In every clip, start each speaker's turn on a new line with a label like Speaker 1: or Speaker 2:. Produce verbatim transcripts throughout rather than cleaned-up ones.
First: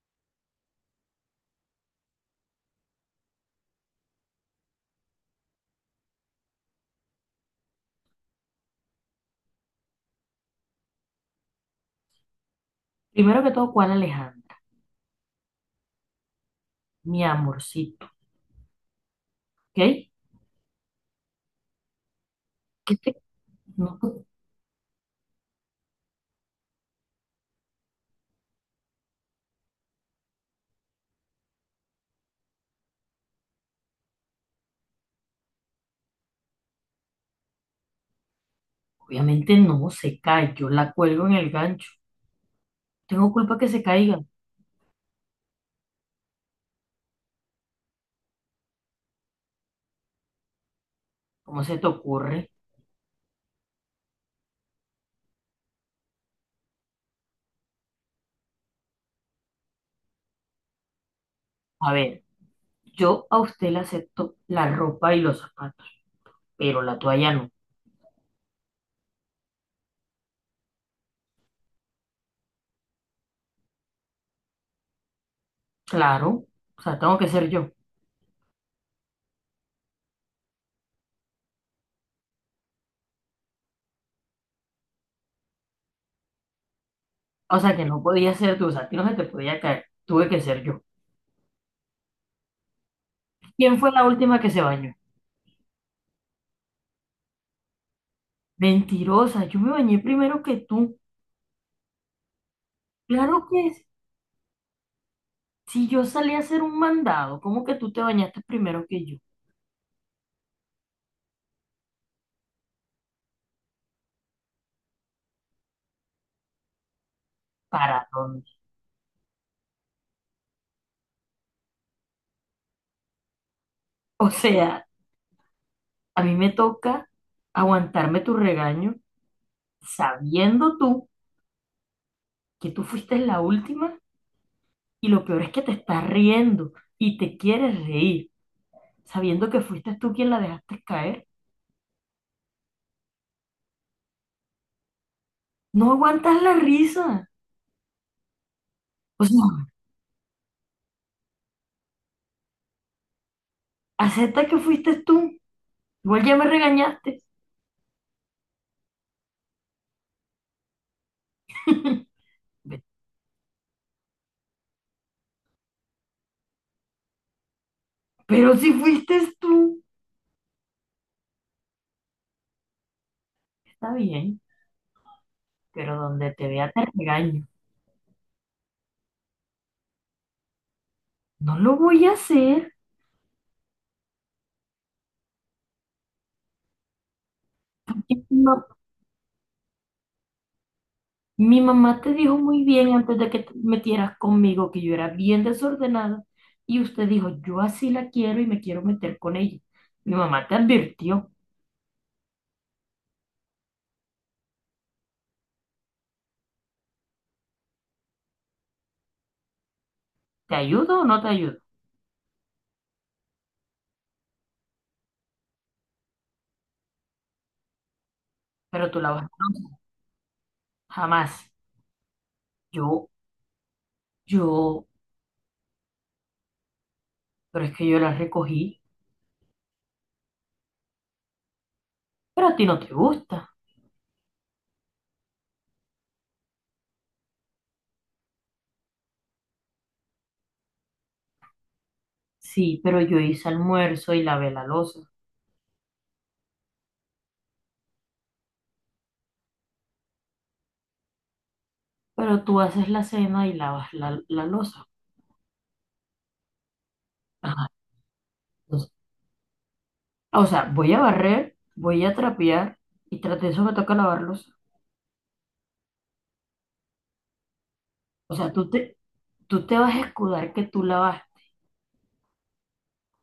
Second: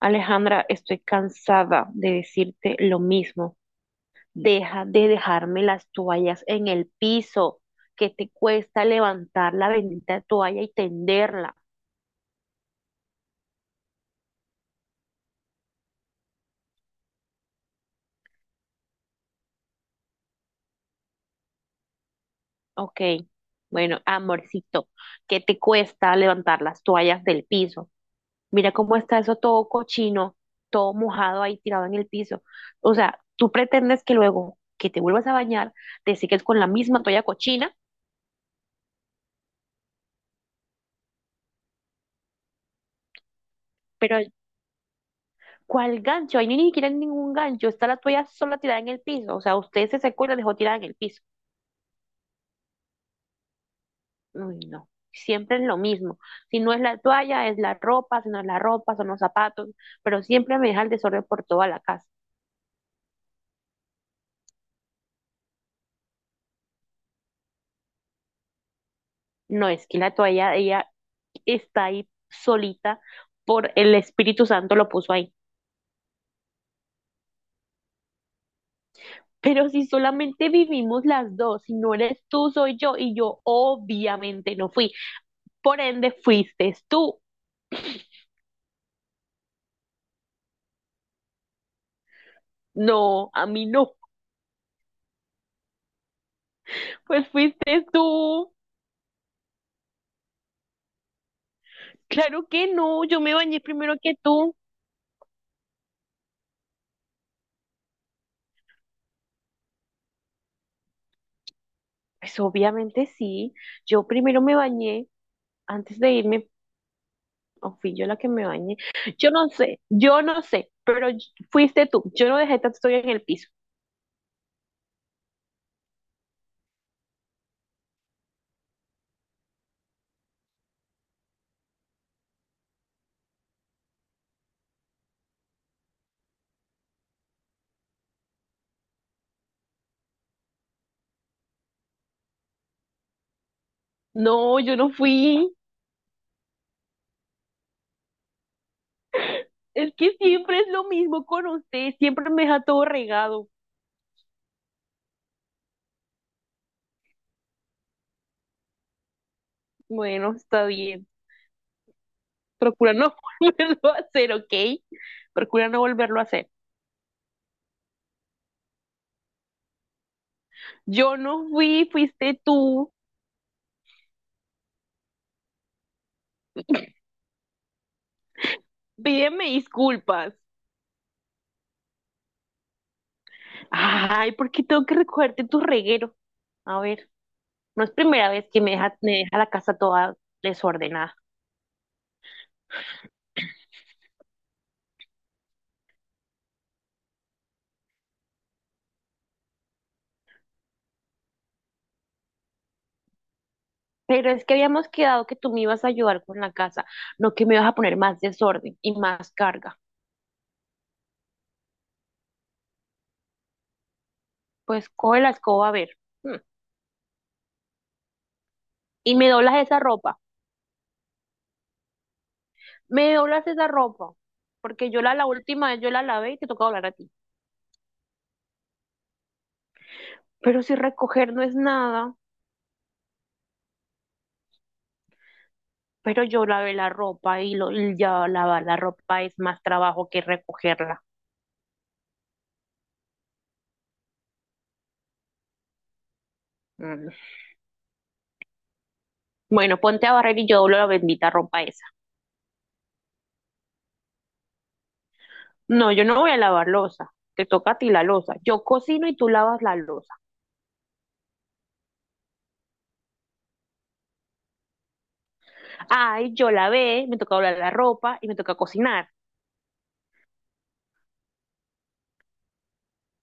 Speaker 1: Alejandra, estoy cansada de decirte lo mismo. Deja de dejarme las toallas en el piso, que te cuesta levantar la bendita toalla y tenderla.
Speaker 2: Primero que todo, ¿cuál Alejandra? Mi amorcito, ¿ok? ¿Qué
Speaker 1: Ok,
Speaker 2: te- no,
Speaker 1: bueno, amorcito, ¿qué te cuesta levantar las toallas del piso? Mira cómo está eso todo cochino, todo mojado ahí tirado en el piso. O sea, tú pretendes que luego que te vuelvas a bañar, te sigues con la misma toalla cochina.
Speaker 2: obviamente no se cae, yo la cuelgo en el gancho. Tengo culpa que se caiga.
Speaker 1: Pero ¿Cuál gancho? Ahí no hay ni siquiera ningún gancho. Está la toalla sola tirada en el piso. O sea, usted se secó y la dejó tirada en el piso.
Speaker 2: ¿Cómo se te ocurre?
Speaker 1: Uy, no. Siempre es lo mismo. Si no es la toalla, es la ropa. Si no es la ropa, son los zapatos. Pero siempre me deja el desorden por toda la
Speaker 2: A
Speaker 1: casa.
Speaker 2: ver, yo a usted le acepto la ropa y los zapatos, pero la toalla no.
Speaker 1: No, es que la toalla, ella está ahí solita, por el Espíritu Santo lo puso ahí.
Speaker 2: Claro, o sea, tengo que ser yo.
Speaker 1: Pero si solamente vivimos las dos, si no eres tú, soy yo, y yo obviamente no fui. Por ende, fuiste tú.
Speaker 2: O sea, que no podía ser tú, o sea, a ti no se te podía caer, tuve que ser yo.
Speaker 1: No, a mí
Speaker 2: ¿Quién
Speaker 1: no.
Speaker 2: fue la última que se bañó?
Speaker 1: Pues fuiste tú.
Speaker 2: Mentirosa, yo me bañé primero que tú.
Speaker 1: Claro que no, yo me
Speaker 2: Claro
Speaker 1: bañé
Speaker 2: que sí,
Speaker 1: primero que tú.
Speaker 2: si yo salí a hacer un mandado, ¿cómo que tú te bañaste primero que yo?
Speaker 1: Pues obviamente sí, yo primero me bañé antes de irme, o fui yo
Speaker 2: ¿Para
Speaker 1: la que me
Speaker 2: dónde?
Speaker 1: bañé. Yo no sé, yo no sé, pero y- fuiste tú. Yo no dejé tanto estoy en el piso.
Speaker 2: O sea, a mí me toca aguantarme tu regaño sabiendo tú que tú fuiste la última y lo peor es que te estás riendo y te quieres reír, sabiendo que fuiste tú quien la dejaste caer.
Speaker 1: No, yo no fui.
Speaker 2: No aguantas la risa. O sea,
Speaker 1: Es que siempre es lo mismo con usted, siempre me deja todo regado.
Speaker 2: acepta que fuiste tú. Igual ya me regañaste.
Speaker 1: Bueno, está bien.
Speaker 2: Ve-
Speaker 1: Procura no volverlo a hacer, ¿ok? Procura no volverlo a hacer.
Speaker 2: Pero si fuiste tú,
Speaker 1: Yo no fui, fuiste tú.
Speaker 2: está bien, pero donde te vea te regaño.
Speaker 1: Pídeme disculpas.
Speaker 2: No lo voy a hacer.
Speaker 1: Ay, ¿por qué tengo que recogerte tu reguero? A ver, no es primera vez que
Speaker 2: No.
Speaker 1: me deja, me deja la casa toda desordenada.
Speaker 2: Mi mamá te dijo muy bien antes de que te metieras conmigo que yo era bien desordenada y usted dijo, yo así la quiero y me quiero meter con ella. Mi mamá te advirtió,
Speaker 1: Pero es que habíamos quedado que tú me ibas a ayudar con la casa, no que me ibas a poner más desorden y más carga.
Speaker 2: ¿te ayudo o no te ayudo?
Speaker 1: Pues coge la escoba, a ver. mm,
Speaker 2: Pero tú la
Speaker 1: Y
Speaker 2: vas,
Speaker 1: me doblas esa ropa.
Speaker 2: jamás. Yo,
Speaker 1: Me doblas esa ropa.
Speaker 2: yo,
Speaker 1: Porque yo la, la última vez yo la lavé y te toca doblar a ti.
Speaker 2: pero es que yo la recogí,
Speaker 1: Pero si recoger no es nada.
Speaker 2: pero a ti no te gusta.
Speaker 1: Pero yo lavé la ropa y, lo, y ya lavar la ropa es más trabajo que recogerla.
Speaker 2: Sí, pero yo hice almuerzo y lavé la loza.
Speaker 1: Mm. Bueno, ponte a barrer y yo doblo la bendita ropa esa.
Speaker 2: Pero tú haces la cena y lavas la, la loza.
Speaker 1: No, yo no voy a lavar losa. Te
Speaker 2: Ajá,
Speaker 1: toca a ti la losa. Yo
Speaker 2: entonces,
Speaker 1: cocino y tú lavas la losa.
Speaker 2: o sea, voy a barrer, voy a trapear y tras de eso me toca lavar loza.
Speaker 1: Ay, yo lavé, me toca doblar la ropa y
Speaker 2: O
Speaker 1: me
Speaker 2: sea,
Speaker 1: toca
Speaker 2: tú te,
Speaker 1: cocinar.
Speaker 2: tú te vas a escudar que tú la vas.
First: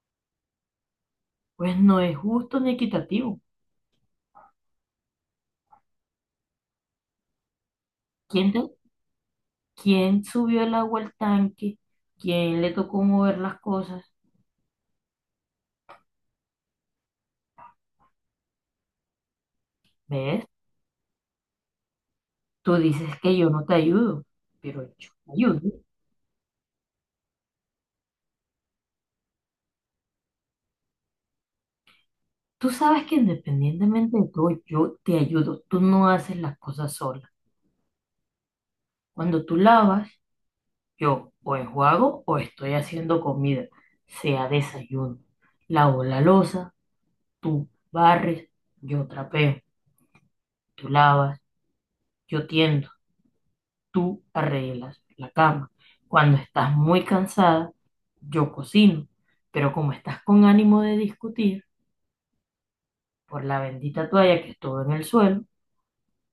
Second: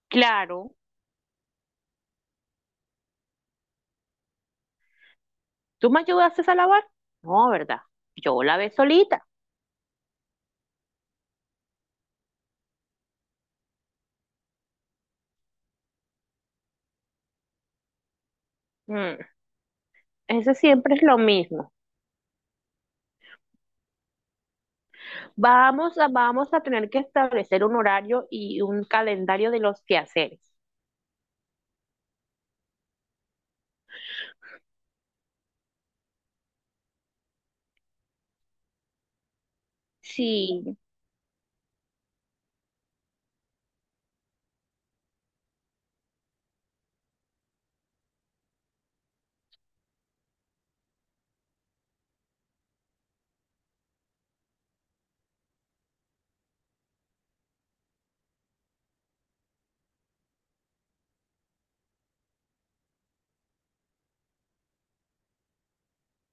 Speaker 1: Claro.
Speaker 2: Pues no es justo ni equitativo.
Speaker 1: ¿Tú me ayudaste a lavar? No, ¿verdad? Yo
Speaker 2: ¿Quién, te-
Speaker 1: lavé solita.
Speaker 2: quién subió el agua al tanque? ¿Quién le tocó mover las cosas?
Speaker 1: Mm,
Speaker 2: ¿Ves?
Speaker 1: ese siempre es lo mismo.
Speaker 2: Tú dices que yo no te ayudo, pero yo te ayudo.
Speaker 1: Vamos a, vamos a tener que establecer un horario y un calendario de los quehaceres.
Speaker 2: Tú sabes que independientemente de todo, yo te ayudo. Tú no haces las cosas sola. Cuando tú lavas,
Speaker 1: Sí,
Speaker 2: yo o enjuago o estoy haciendo comida, sea desayuno. Lavo la loza, tú barres, yo trapeo, tú lavas, yo tiendo. Tú arreglas la cama. Cuando estás muy cansada, yo cocino, pero como estás con ánimo de discutir por la bendita toalla que estuvo en el suelo,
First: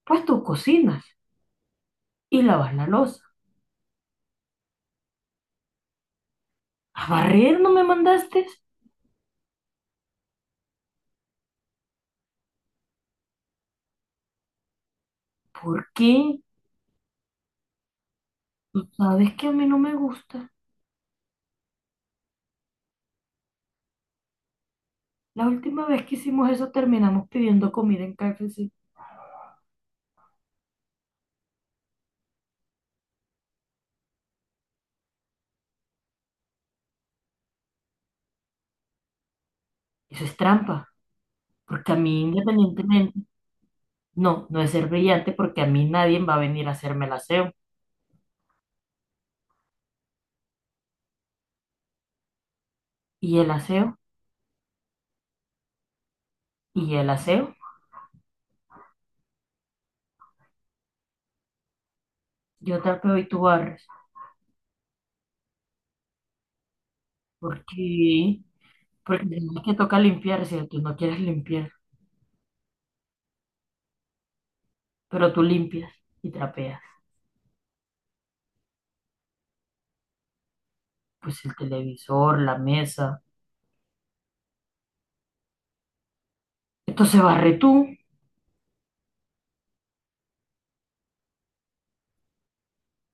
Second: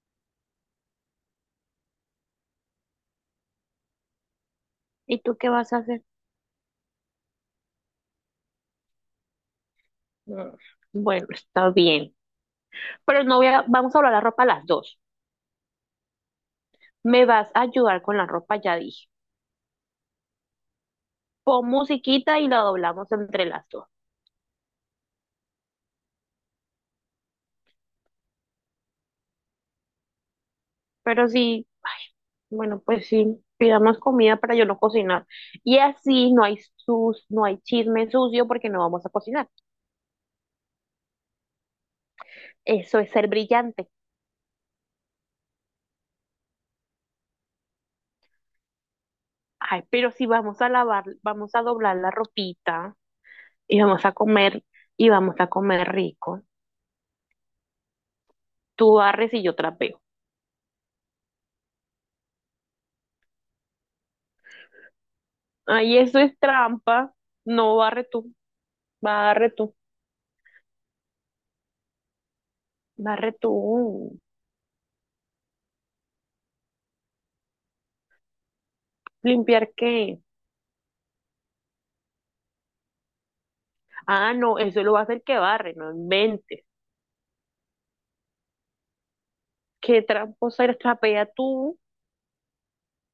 Speaker 2: pues tú cocinas y lavas la loza.
Speaker 1: ¿Y tú qué vas a hacer?
Speaker 2: ¿A barrer no me mandaste?
Speaker 1: Mm, Bueno, está bien. Pero no voy a, vamos a doblar la ropa a las dos.
Speaker 2: ¿Por qué?
Speaker 1: Me vas a ayudar con la ropa, ya
Speaker 2: Tú
Speaker 1: dije.
Speaker 2: sabes que a mí no me gusta.
Speaker 1: Pon musiquita y la doblamos entre las dos.
Speaker 2: La última vez que hicimos eso terminamos pidiendo comida en K F C.
Speaker 1: Pero sí, bueno, pues sí, pidamos comida para yo no cocinar. Y así no hay sus, no hay chisme sucio porque no vamos a cocinar.
Speaker 2: Eso es trampa, porque a mí
Speaker 1: Eso es
Speaker 2: independientemente,
Speaker 1: ser brillante.
Speaker 2: no, no es ser brillante porque a mí nadie va a venir a hacerme el aseo.
Speaker 1: Ay, pero si vamos a lavar, vamos a doblar la ropita
Speaker 2: ¿Y el
Speaker 1: y
Speaker 2: aseo?
Speaker 1: vamos a comer, y vamos a comer rico.
Speaker 2: ¿Y el aseo?
Speaker 1: Tú barres y yo trapeo.
Speaker 2: Yo tapeo y tú barres.
Speaker 1: Ay, eso es trampa.
Speaker 2: ¿Por
Speaker 1: No, barre tú,
Speaker 2: qué? Porque
Speaker 1: barre
Speaker 2: además que
Speaker 1: tú,
Speaker 2: toca limpiarse, tú no quieres limpiar,
Speaker 1: barre tú.
Speaker 2: pero tú limpias y trapeas.
Speaker 1: ¿Limpiar qué?
Speaker 2: Pues el televisor, la mesa.
Speaker 1: Ah, no, eso lo va a hacer que barre, no inventes.
Speaker 2: Entonces barre tú,
Speaker 1: ¿Qué tramposa eres? Trapea tú.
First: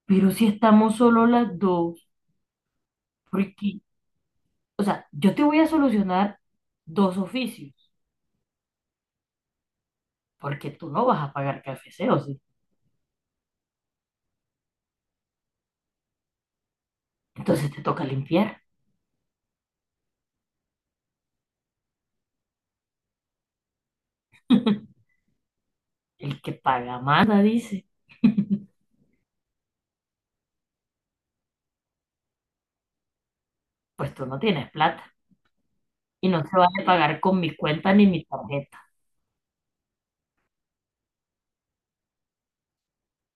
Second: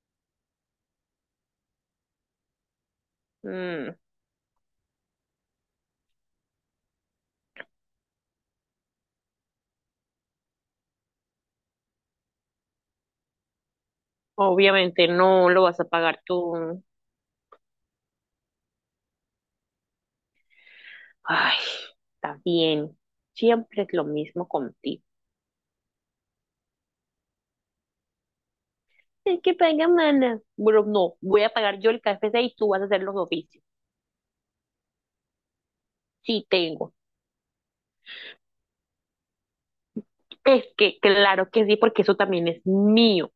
Speaker 2: pero si estamos solo las dos, porque,
Speaker 1: Mm,
Speaker 2: o sea, yo te voy a solucionar dos oficios, porque tú no vas a pagar café o sí.
Speaker 1: obviamente no lo vas a pagar tú.
Speaker 2: Entonces te toca limpiar.
Speaker 1: Ay, está bien. Siempre es lo mismo contigo.
Speaker 2: El que paga manda, dice.
Speaker 1: Es que paga, mana. Bueno, no, voy a pagar yo el K F C y tú vas a hacer los oficios.
Speaker 2: Pues tú no tienes plata y no
Speaker 1: Sí,
Speaker 2: se vale
Speaker 1: tengo.
Speaker 2: pagar con mi cuenta ni mi tarjeta.
Speaker 1: Es que claro que sí, porque eso también es mío.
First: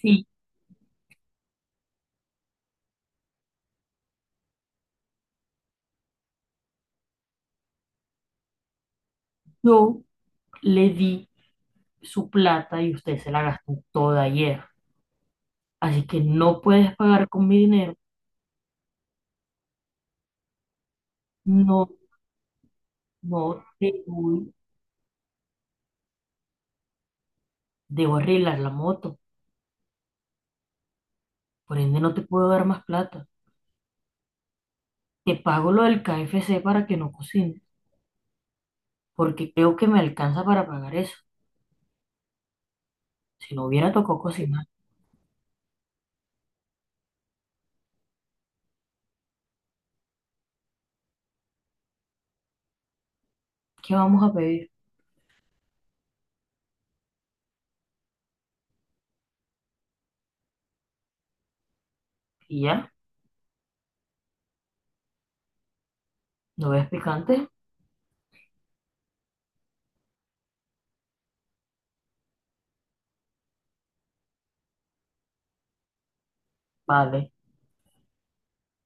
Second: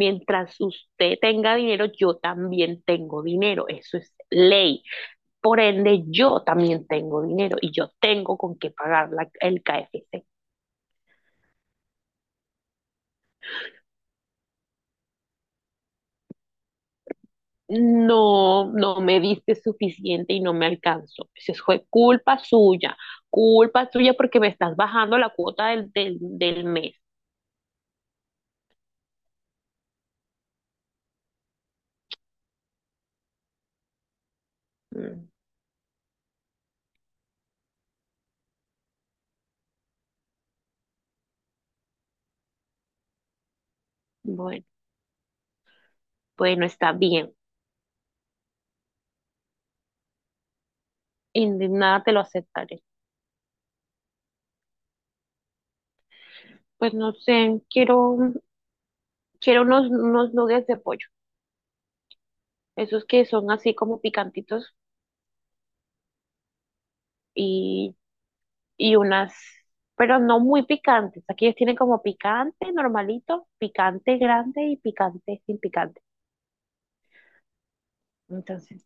Speaker 2: Si
Speaker 1: usted tenga dinero, yo también tengo dinero. Eso es ley. Por ende, yo también tengo dinero y yo tengo con qué pagar la- el K
Speaker 2: yo
Speaker 1: F C
Speaker 2: le di su plata y usted se la gastó toda ayer. Así que no puedes pagar con mi dinero.
Speaker 1: No, no me diste suficiente y no me alcanzó. Eso fue
Speaker 2: No,
Speaker 1: culpa suya,
Speaker 2: no
Speaker 1: culpa
Speaker 2: te
Speaker 1: suya porque me
Speaker 2: voy-
Speaker 1: estás bajando la cuota del, del, del mes.
Speaker 2: debo arreglar la moto. Por ende, no te puedo dar más plata.
Speaker 1: Mm,
Speaker 2: Te pago lo del K F C para que no cocines, porque creo que me alcanza para pagar eso. Si no hubiera tocado
Speaker 1: Bueno,
Speaker 2: cocinar,
Speaker 1: bueno, está bien. Indignada te lo aceptaré.
Speaker 2: ¿qué vamos a pedir?
Speaker 1: Pues no sé, quiero Quiero unos, unos nuggets de pollo,
Speaker 2: ¿Y ya?
Speaker 1: esos que son así como picantitos
Speaker 2: ¿No ves picante?
Speaker 1: y, y unas, pero no muy picantes. Aquí ellos tienen como picante normalito, picante grande y picante sin picante.
Speaker 2: Vale.
Speaker 1: Entonces,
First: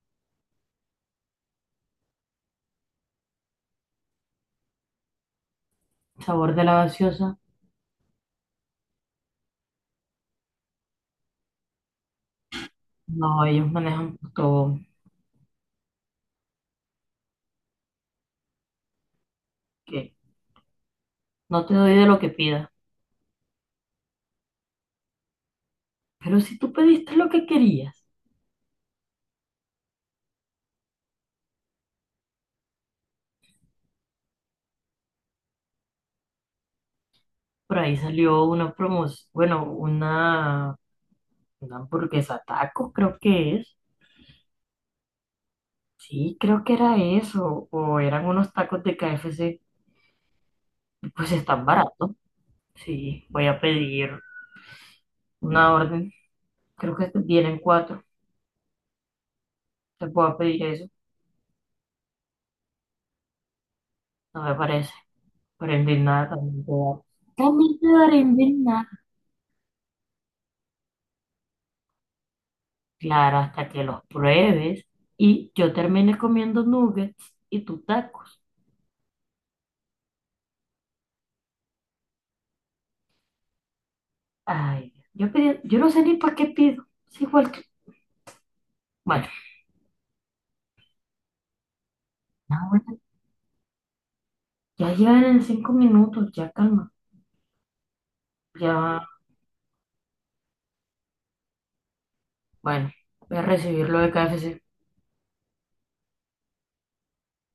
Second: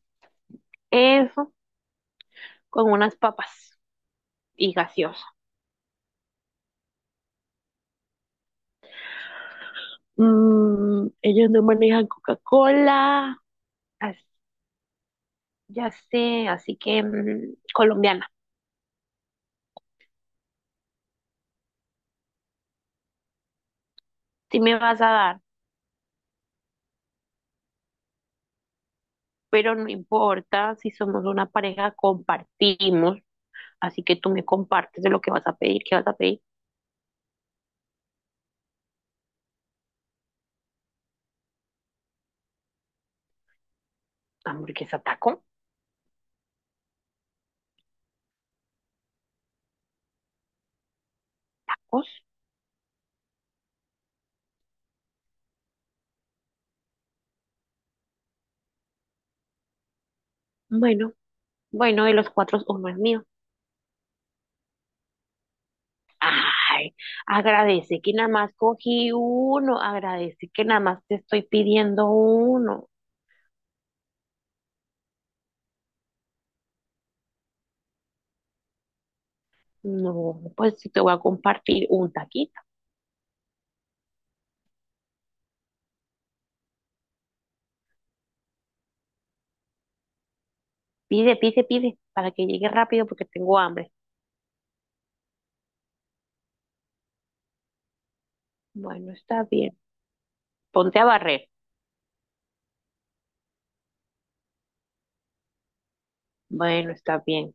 Speaker 1: eso con unas papas y gaseosa.
Speaker 2: ¿Sabor de la gaseosa?
Speaker 1: Mm, ellos no manejan Coca-Cola.
Speaker 2: No, ellos
Speaker 1: as-
Speaker 2: manejan todo.
Speaker 1: ya sé, así que mm, colombiana.
Speaker 2: ¿Qué? No te doy de lo que pidas.
Speaker 1: Sí me vas a dar,
Speaker 2: Pero si tú pediste lo que querías.
Speaker 1: pero no importa, si somos una pareja, compartimos. Así que tú me compartes de lo que vas a pedir, qué vas a pedir.
Speaker 2: Por ahí salió una promoción, bueno, una, una hamburguesa taco, creo que es.
Speaker 1: Hamburguesa, taco,
Speaker 2: Sí, creo que era eso. O eran unos tacos de K F C. Pues están
Speaker 1: tacos.
Speaker 2: baratos. Sí, voy a pedir una orden. Creo que este, vienen cuatro. Te puedo pedir eso.
Speaker 1: Bueno, bueno, de los cuatro, uno es mío.
Speaker 2: No me parece. Pero en nada también te
Speaker 1: Ay,
Speaker 2: da. También te
Speaker 1: agradece que
Speaker 2: daré
Speaker 1: nada más
Speaker 2: en nada.
Speaker 1: cogí uno, agradece que nada más te estoy pidiendo uno.
Speaker 2: Claro, hasta que los pruebes y yo termine comiendo nuggets y tú tacos.
Speaker 1: No, pues sí te voy a compartir un taquito.
Speaker 2: Ay, yo pedí, yo no sé ni para qué pido. Es igual que. Bueno.
Speaker 1: Pide, pide, pide, para que
Speaker 2: Ah,
Speaker 1: llegue
Speaker 2: bueno,
Speaker 1: rápido porque tengo hambre.
Speaker 2: ya llegan en cinco minutos, ya calma. Ya,
Speaker 1: Bueno, está bien. Ponte a barrer.
Speaker 2: bueno, voy a recibir lo de K F C.
Speaker 1: Bueno, está bien.